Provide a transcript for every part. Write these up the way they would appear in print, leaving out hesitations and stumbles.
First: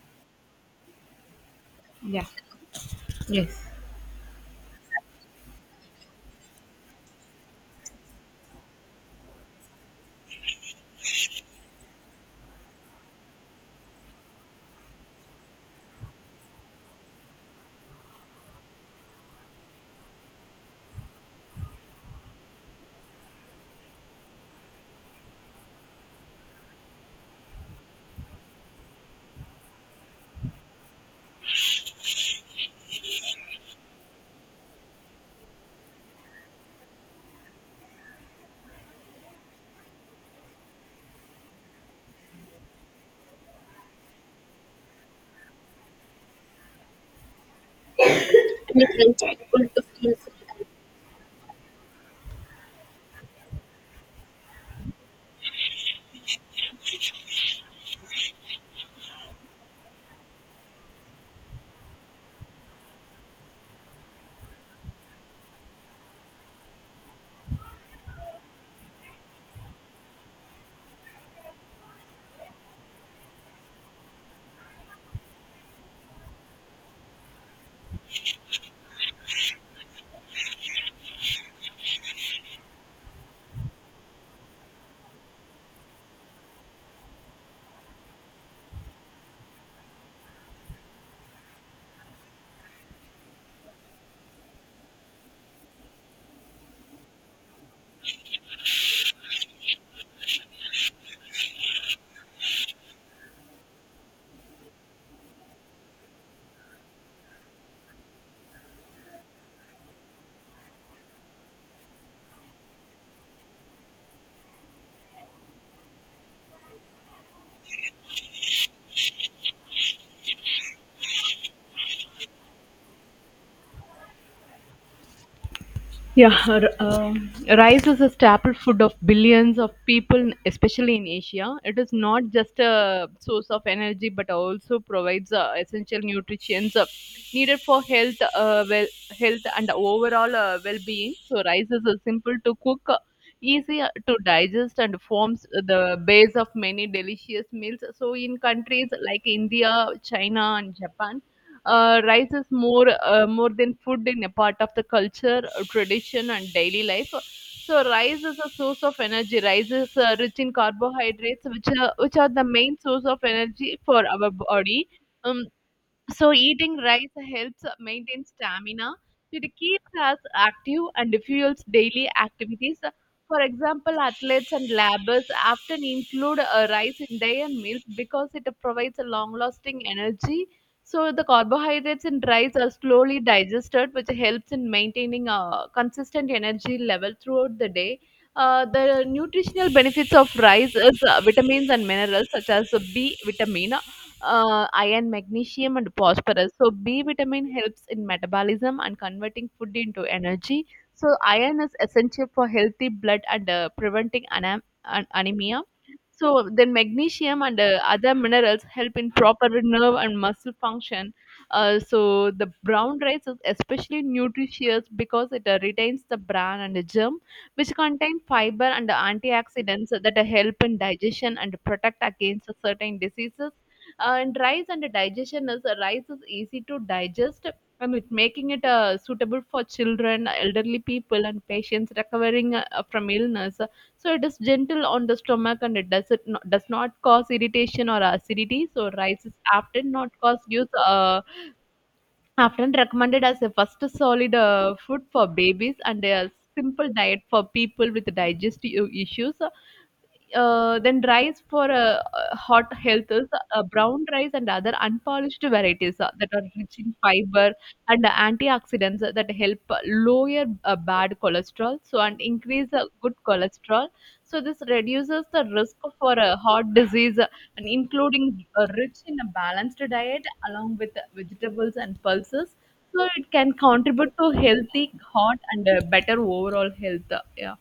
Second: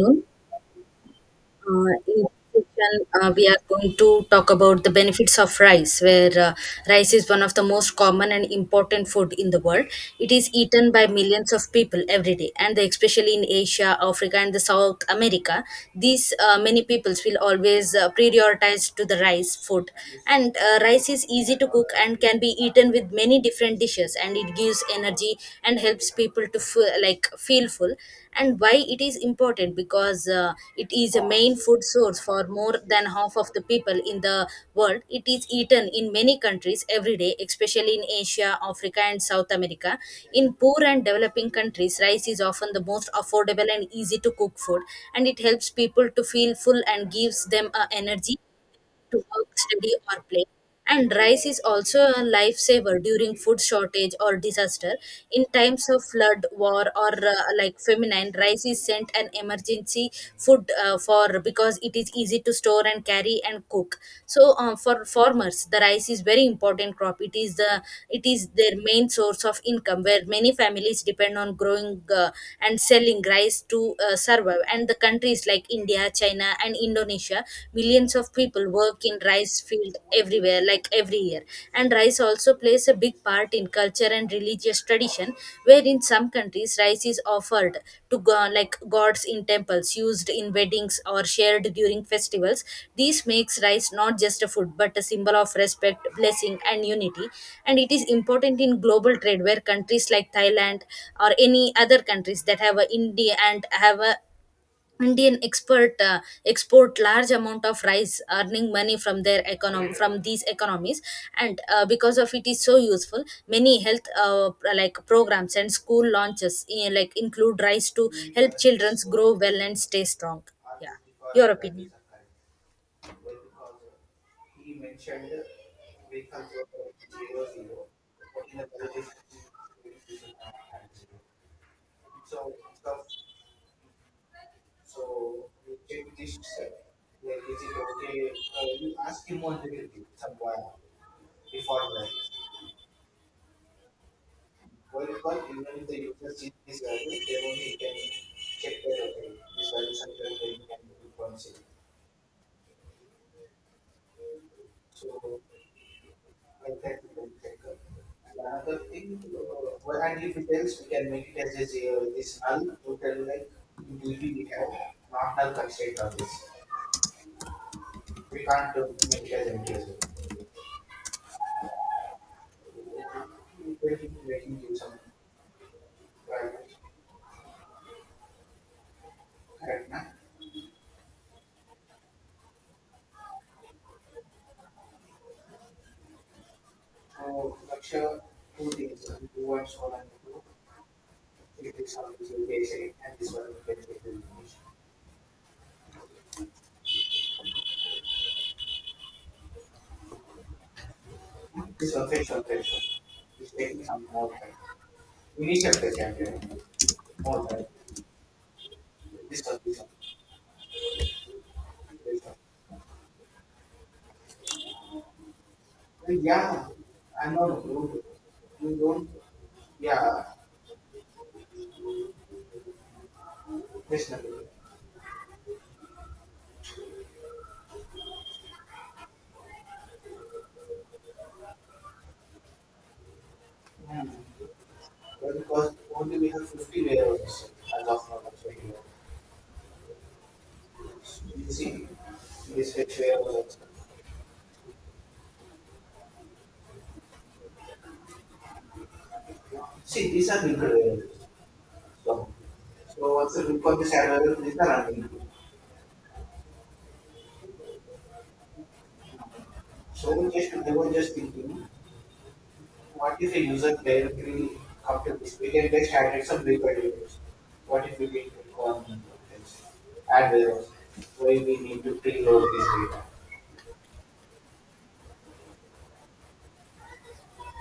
Afternoon. In Yeah. this session, we are Yes. going to talk about the benefits of rice, where rice is one of the most common and important food in the world. It is eaten by millions of people every day, and especially in Asia, Africa, and the South America, these many peoples will always prioritize to the rice food. And rice is easy to cook and can be eaten with many different dishes, and it gives energy and helps people to feel full and why it is important because it is a main food source for more than half of the people in the world. It is eaten in many countries every day, especially in Asia, Africa, and South America. In poor and developing countries, rice is often the most affordable and easy to cook food, and it helps people to feel full and gives them energy and even to work, childhood study, or difference. play. And rice is also a lifesaver during food shortage or disaster. In times of flood, war, or like famine, rice is sent an emergency food for because it is easy to store and carry and cook. So for farmers, the rice is very important crop. It is their main source of income, where many families depend on growing and selling rice to survive. And the countries like India, China, and Indonesia, millions of people work in rice field everywhere, like every year. And rice also plays a big part in culture and religious tradition, where in some countries rice is offered like gods in temples, used in weddings or shared during festivals. This makes rice not just a food but a symbol of respect, blessing, and unity. And it is important in global trade, where countries like Thailand or any other countries that have a India and have a Indian expert export large amount of rice, earning money from their econom from these economies, and because of it is so useful. Many health like programs and school launches eh, like include rice to help children grow well and stay strong. Yeah, your opinion. Yeah, rice is a staple food of billions of people, especially in Asia. It is not just a source of energy, but also provides essential nutrients, needed for health and overall well-being. So, rice is simple to cook, easy to digest, and forms the base of many delicious meals. So, in countries like India, China, and Japan. Rice is more than food in a part of the culture, tradition, and daily life. So rice is a source of energy. Rice is rich in carbohydrates, which are the main source of energy for our body. Um, so eating rice helps maintain stamina. It keeps us active and fuels daily activities. For example, athletes and labbers often include rice in their meals because it provides a long-lasting energy. So the carbohydrates in rice are slowly digested, which helps in maintaining a consistent energy level throughout the day. The nutritional benefits of rice is vitamins and minerals such as B vitamin, iron, magnesium, and phosphorus. So, B vitamin helps in metabolism and converting food into energy. So, iron is essential for healthy blood and preventing anemia. So, then magnesium and other minerals help in proper nerve and muscle function. So, the brown rice is especially nutritious because it retains the bran and the germ, which contain fiber and antioxidants that help in digestion and protect against certain diseases, and rice and digestion is rice is easy to digest and it making it suitable for children, elderly people, and patients recovering from illness. So it is gentle on the stomach and it does it not, does not cause irritation or acidity. So rice is often not cause use often recommended as a first solid food for babies and a simple diet for people with digestive issues. Then rice for hot health is brown rice and other unpolished varieties that are rich in fiber and antioxidants that help lower bad cholesterol, so and increase good cholesterol, so this reduces the risk for a heart disease, and including rich in a balanced diet along with vegetables and pulses, so it can contribute to healthy heart and better overall health. Yeah.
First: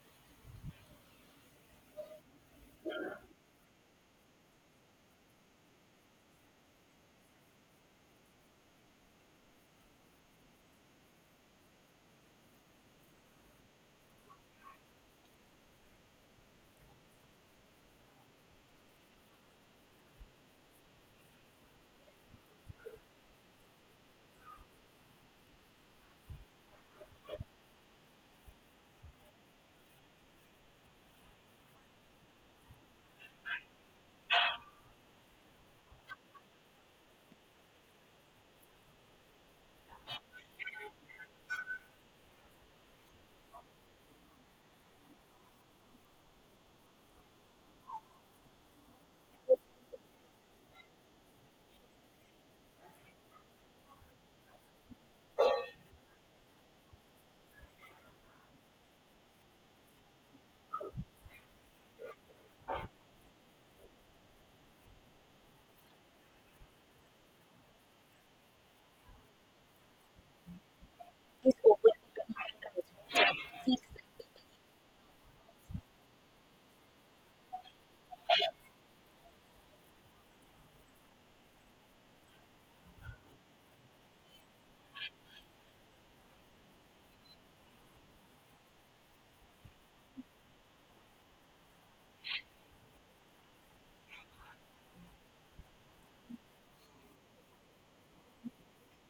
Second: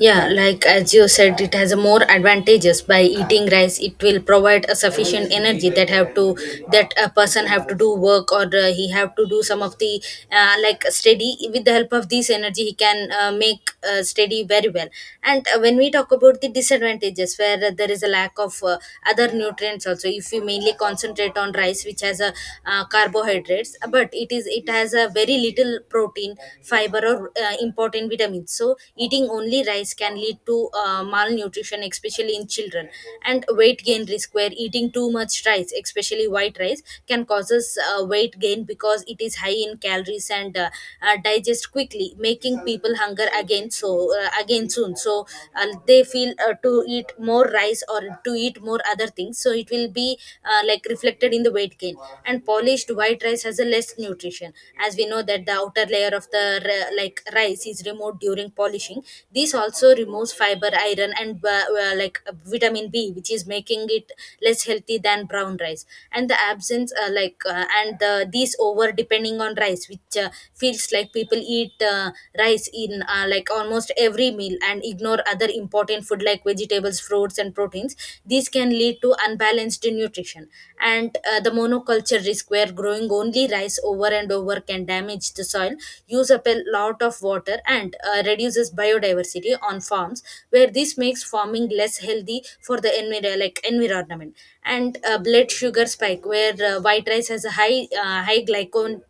Yeah, like as you said, it has a more advantages by eating rice. It will provide a sufficient energy that have to that a person have to do work or he have to do some of the like steady with the help of this energy he can make steady very well. And when we talk about the disadvantages where there is a lack of other nutrients also, if we mainly concentrate on rice which has a carbohydrates, but it is it has a very little protein fiber or important vitamins, so eating only rice can lead to malnutrition especially in children, and weight gain risk where eating too much rice, especially white rice, can causes weight gain because it is high in calories and digest quickly, making people hunger again, so again soon, so they feel to eat more rice or to eat more other things, so it will be like reflected in the weight gain. And polished white rice has a less nutrition, as we know that the outer layer of the like rice is removed during polishing. This also removes fiber, iron, and like vitamin b, which is making it less healthy than brown rice. And the absence like these over depending on rice, which feels like people eat rice in like almost every meal and ignore other important food like vegetables, fruits, and proteins, these can lead to unbalanced nutrition. And the monoculture risk, where growing only rice over and over can damage the soil, use up a lot of water, and reduces biodiversity on farms, where this makes farming less healthy for the like environment. And blood sugar spike, where white rice has a high glycemic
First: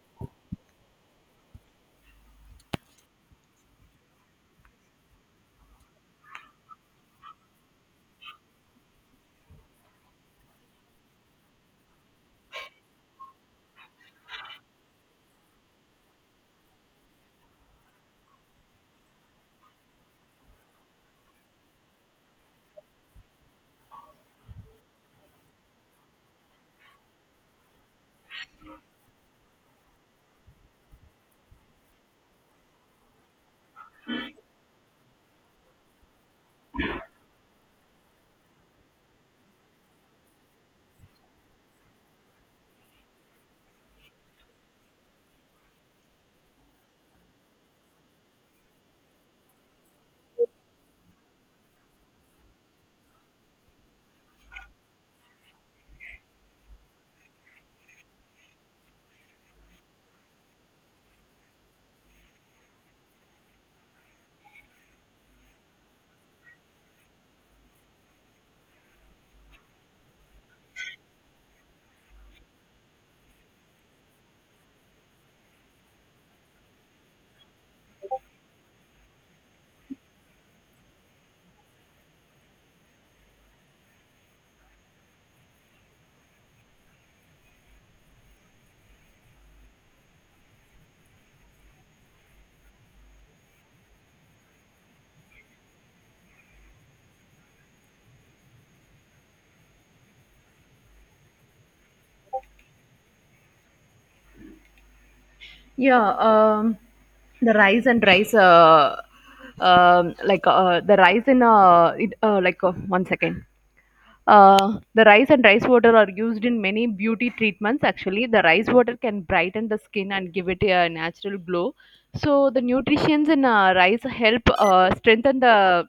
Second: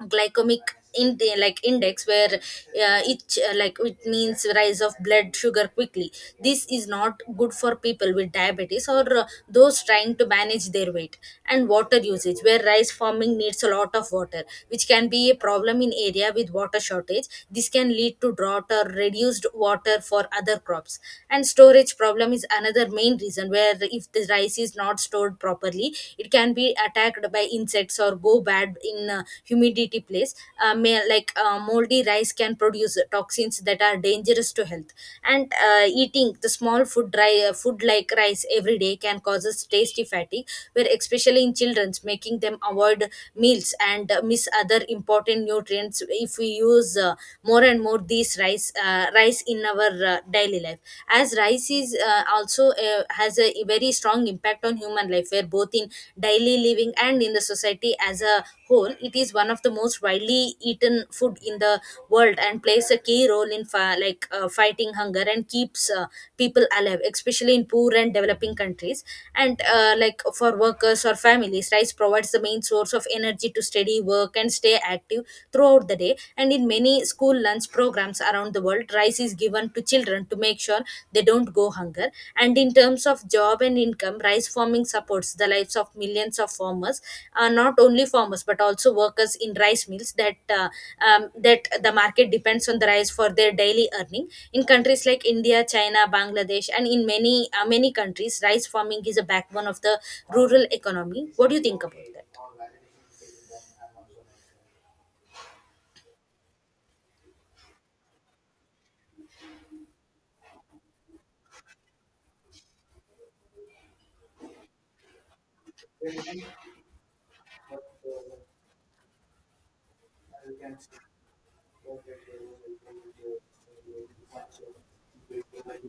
glycemic in like index, where each like it means rise of blood sugar quickly. This is not good for people with diabetes or those trying to manage their weight. And water usage, where rice farming needs a lot of water, which can be a problem in area with water shortage. This can lead to drought or reduced water for other crops. And storage problem is another main reason, where if the rice is not stored properly it can be attacked by insects or go bad in a humidity place. May, like moldy rice can produce toxins that are dangerous to health. And eating the small food dry food like rice every day can causes tasty fatigue, where especially in children's, making them avoid meals and miss other important nutrients if we use more and more these rice in our daily life. As rice is also has a very strong impact on human life, where both in daily living and in the society as a whole, it is one of the most widely eaten food in the world and plays a key role in like fighting hunger and keeps people alive, especially in poor and developing countries. And like for workers or families, rice provides the main source of energy to steady work and stay active throughout the day. And in many school lunch programs around the world, rice is given to children to make sure they don't go hunger. And in terms of job and income, rice farming supports the lives of millions of farmers, not only farmers but also workers in rice mills that that the market depends on the rice for their daily earning. In countries like India, China, Bangladesh, and in many many countries, rice farming is a backbone of the rural economy. What do you think about that? Yeah. The rice and rice, like the rice in it, like One second. The rice and rice water are used in many beauty treatments. Actually, the rice water can brighten the skin and give it a natural glow. So the nutrients in rice help uh, strengthen the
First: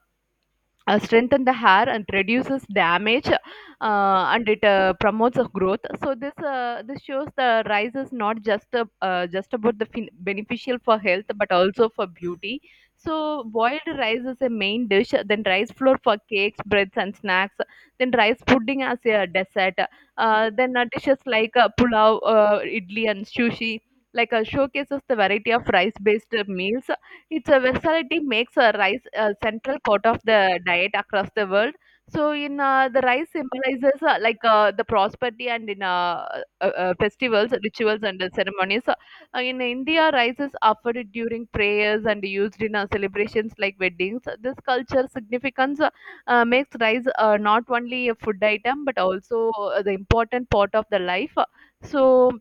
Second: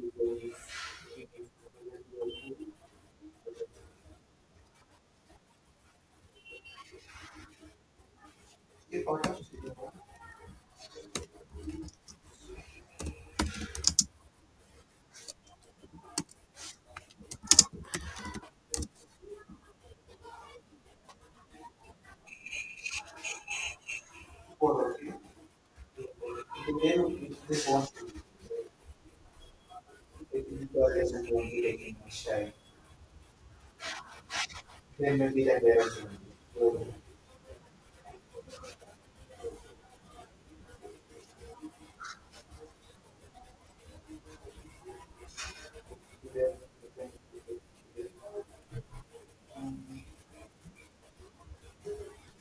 uh, strengthen the hair and reduces damage, and it promotes a growth. So this shows the rice is not just about the beneficial for health but also for beauty. So boiled rice is a main dish, then rice flour for cakes, breads, and snacks, then rice pudding as a dessert, then dishes like pulao, idli, and sushi, showcases the variety of rice based meals. Its versatility makes rice a central part of the diet across the world. So, in the rice symbolizes the prosperity and in festivals, rituals, and ceremonies. So, in India, rice is offered during prayers and used in celebrations like weddings. This culture significance makes rice not only a food item but also the important part of the life. So,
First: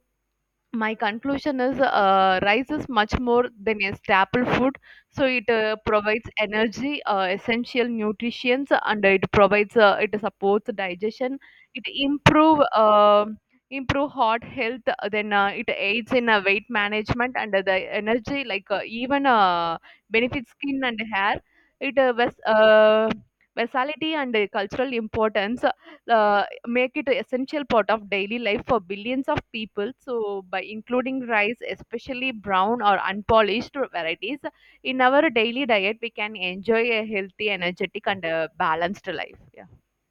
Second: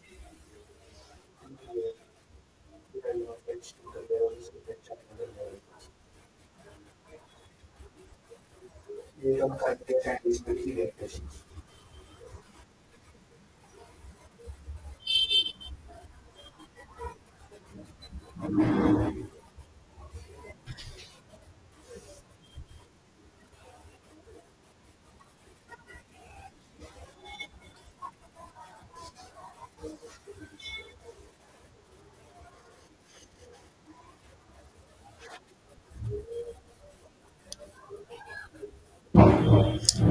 my conclusion is rice is much more than a staple food, so it provides energy, essential nutrients, and it provides it supports digestion, it improve improve heart health, then it aids in weight management, and the energy like even benefits skin and hair. It ves- versatility and cultural importance, uh, make it an essential part of daily life for billions of people. So, by including rice, especially brown or unpolished varieties, in our daily diet, we can enjoy a healthy, energetic, and balanced life. Yeah.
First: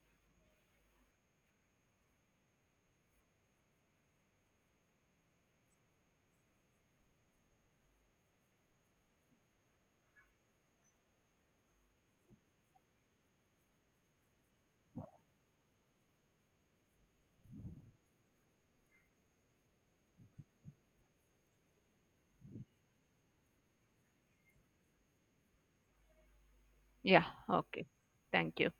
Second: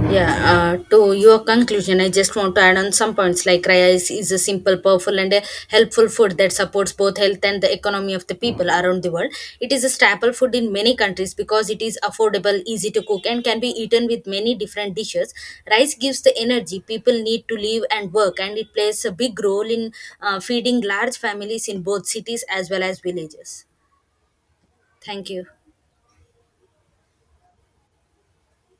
Yeah, to your conclusion, I just want to add on some points like is a simple, powerful, and a helpful food that supports both health and the economy of the people around the world. It is a staple food in many countries because it is affordable, easy to cook, and can be eaten with many different dishes. Rice gives the energy people need to live and work, and it plays a big role in feeding large families in both cities as well as villages. Thank you. Yeah. Okay. Thank you.